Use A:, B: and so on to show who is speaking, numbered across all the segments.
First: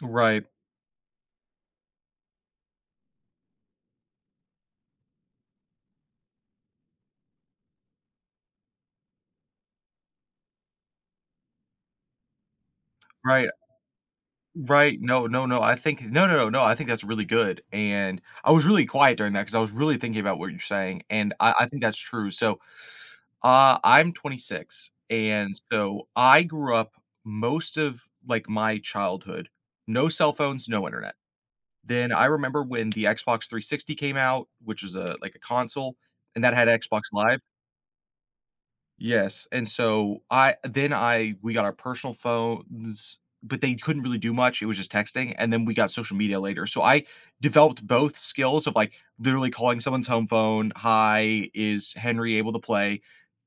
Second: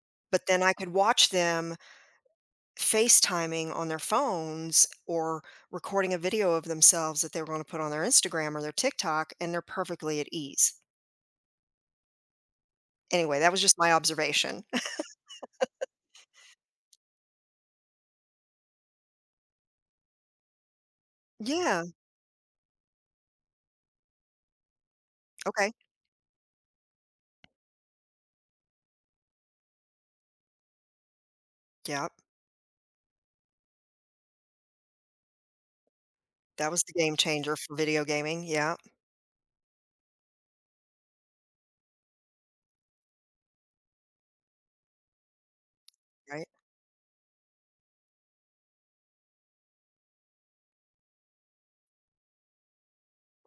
A: Right.
B: But then I could watch them FaceTiming on their phones or recording a video of themselves that they're gonna put on their Instagram or their TikTok and they're perfectly at ease. Anyway,
A: Right,
B: that was just my observation.
A: right, no, no, no, I think, no, no, no, no, I think that's really good, and I was really quiet during that 'cause I was really thinking about what you're saying, and I I think
B: Yeah.
A: that's true, so, uh, I'm 26, and
B: OK.
A: so I grew up most of, like, my childhood, no cell phones, no internet. Then
B: Yup.
A: I remember when the Xbox 360 came out, which is a, like, a console, and that had
B: That was the
A: Xbox
B: game
A: Live.
B: changer for video gaming, yup.
A: Yes, and so I then I we got our personal phones, but they couldn't really do much, it was just texting, and then we got social media
B: Right.
A: later, so I developed both skills of, like, literally calling someone's home phone. "Hi, is Henry able to play,"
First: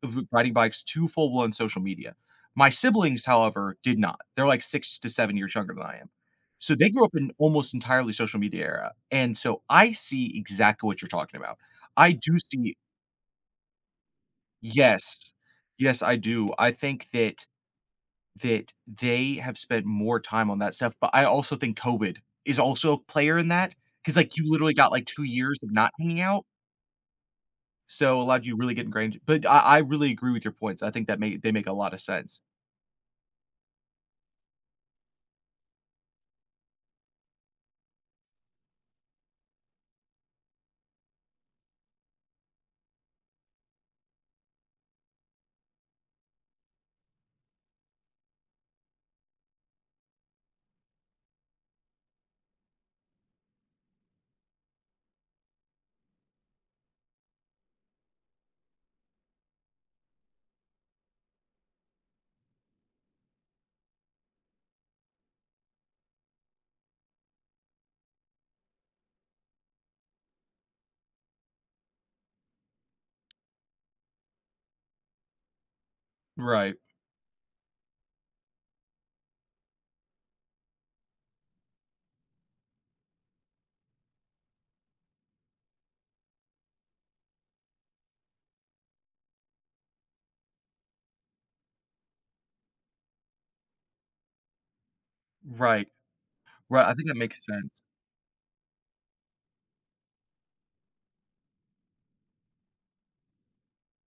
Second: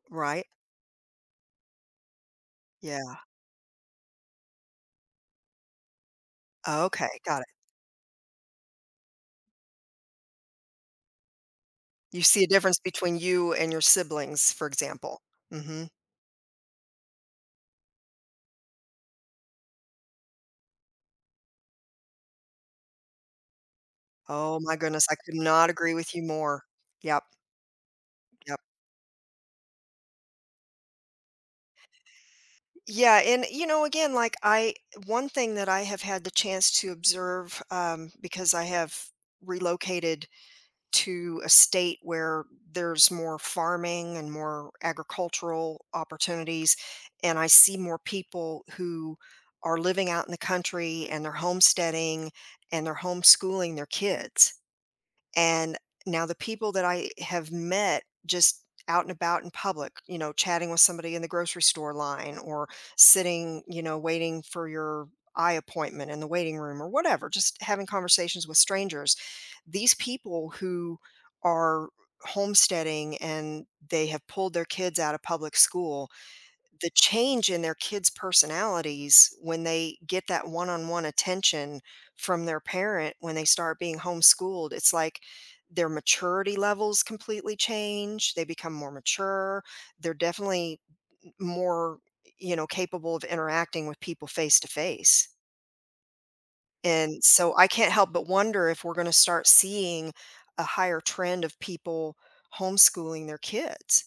A: r
B: Right.
A: riding bikes to full-blown social media. My
B: Yeah.
A: siblings, however, did not. They're like 6 to 7 years younger than I am. So they grew
B: Okay,
A: up in
B: got it.
A: almost entirely social media era, and so I see exactly what you're talking about. I
B: You
A: do
B: see a
A: see
B: difference between you and your siblings, for example.
A: Yes,
B: Mhm.
A: yes, I do. I think that that they have spent more time on that stuff, but I also think COVID is also a player in that, 'cause, like, you
B: Oh
A: literally
B: my
A: got, like,
B: goodness, I
A: 2
B: could
A: years
B: not
A: of not
B: agree with
A: hanging
B: you
A: out
B: more. Yup.
A: so it allowed you
B: Yup.
A: really get ingrained, but I I really agree with your points, I think that may they make a lot of sense.
B: Yeah and you know again like I one thing that I have had the chance to observe, um, because I have relocated to a state where there's more farming and more agricultural opportunities and I see more people who are living out in the country and they're homesteading and they're homeschooling their kids. And now the people that I have met just out and about in public, you know, chatting with somebody in the grocery store line or sitting, you know, waiting for your eye appointment in the waiting room or whatever, just having conversations with strangers, these people who are homesteading and they have pulled their kids out of public school,
A: Right.
B: the change in their kids' personalities when they get that one-on-one attention from their parent when they start being homeschooled, it's like their maturity levels completely change, they become more mature they're definitely m more, y you know, capable of interacting with people face to face.
A: Right, right, I think that
B: And
A: makes
B: so I
A: sense.
B: can't help but wonder if we're gonna start seeing a higher trend of people homeschooling their kids.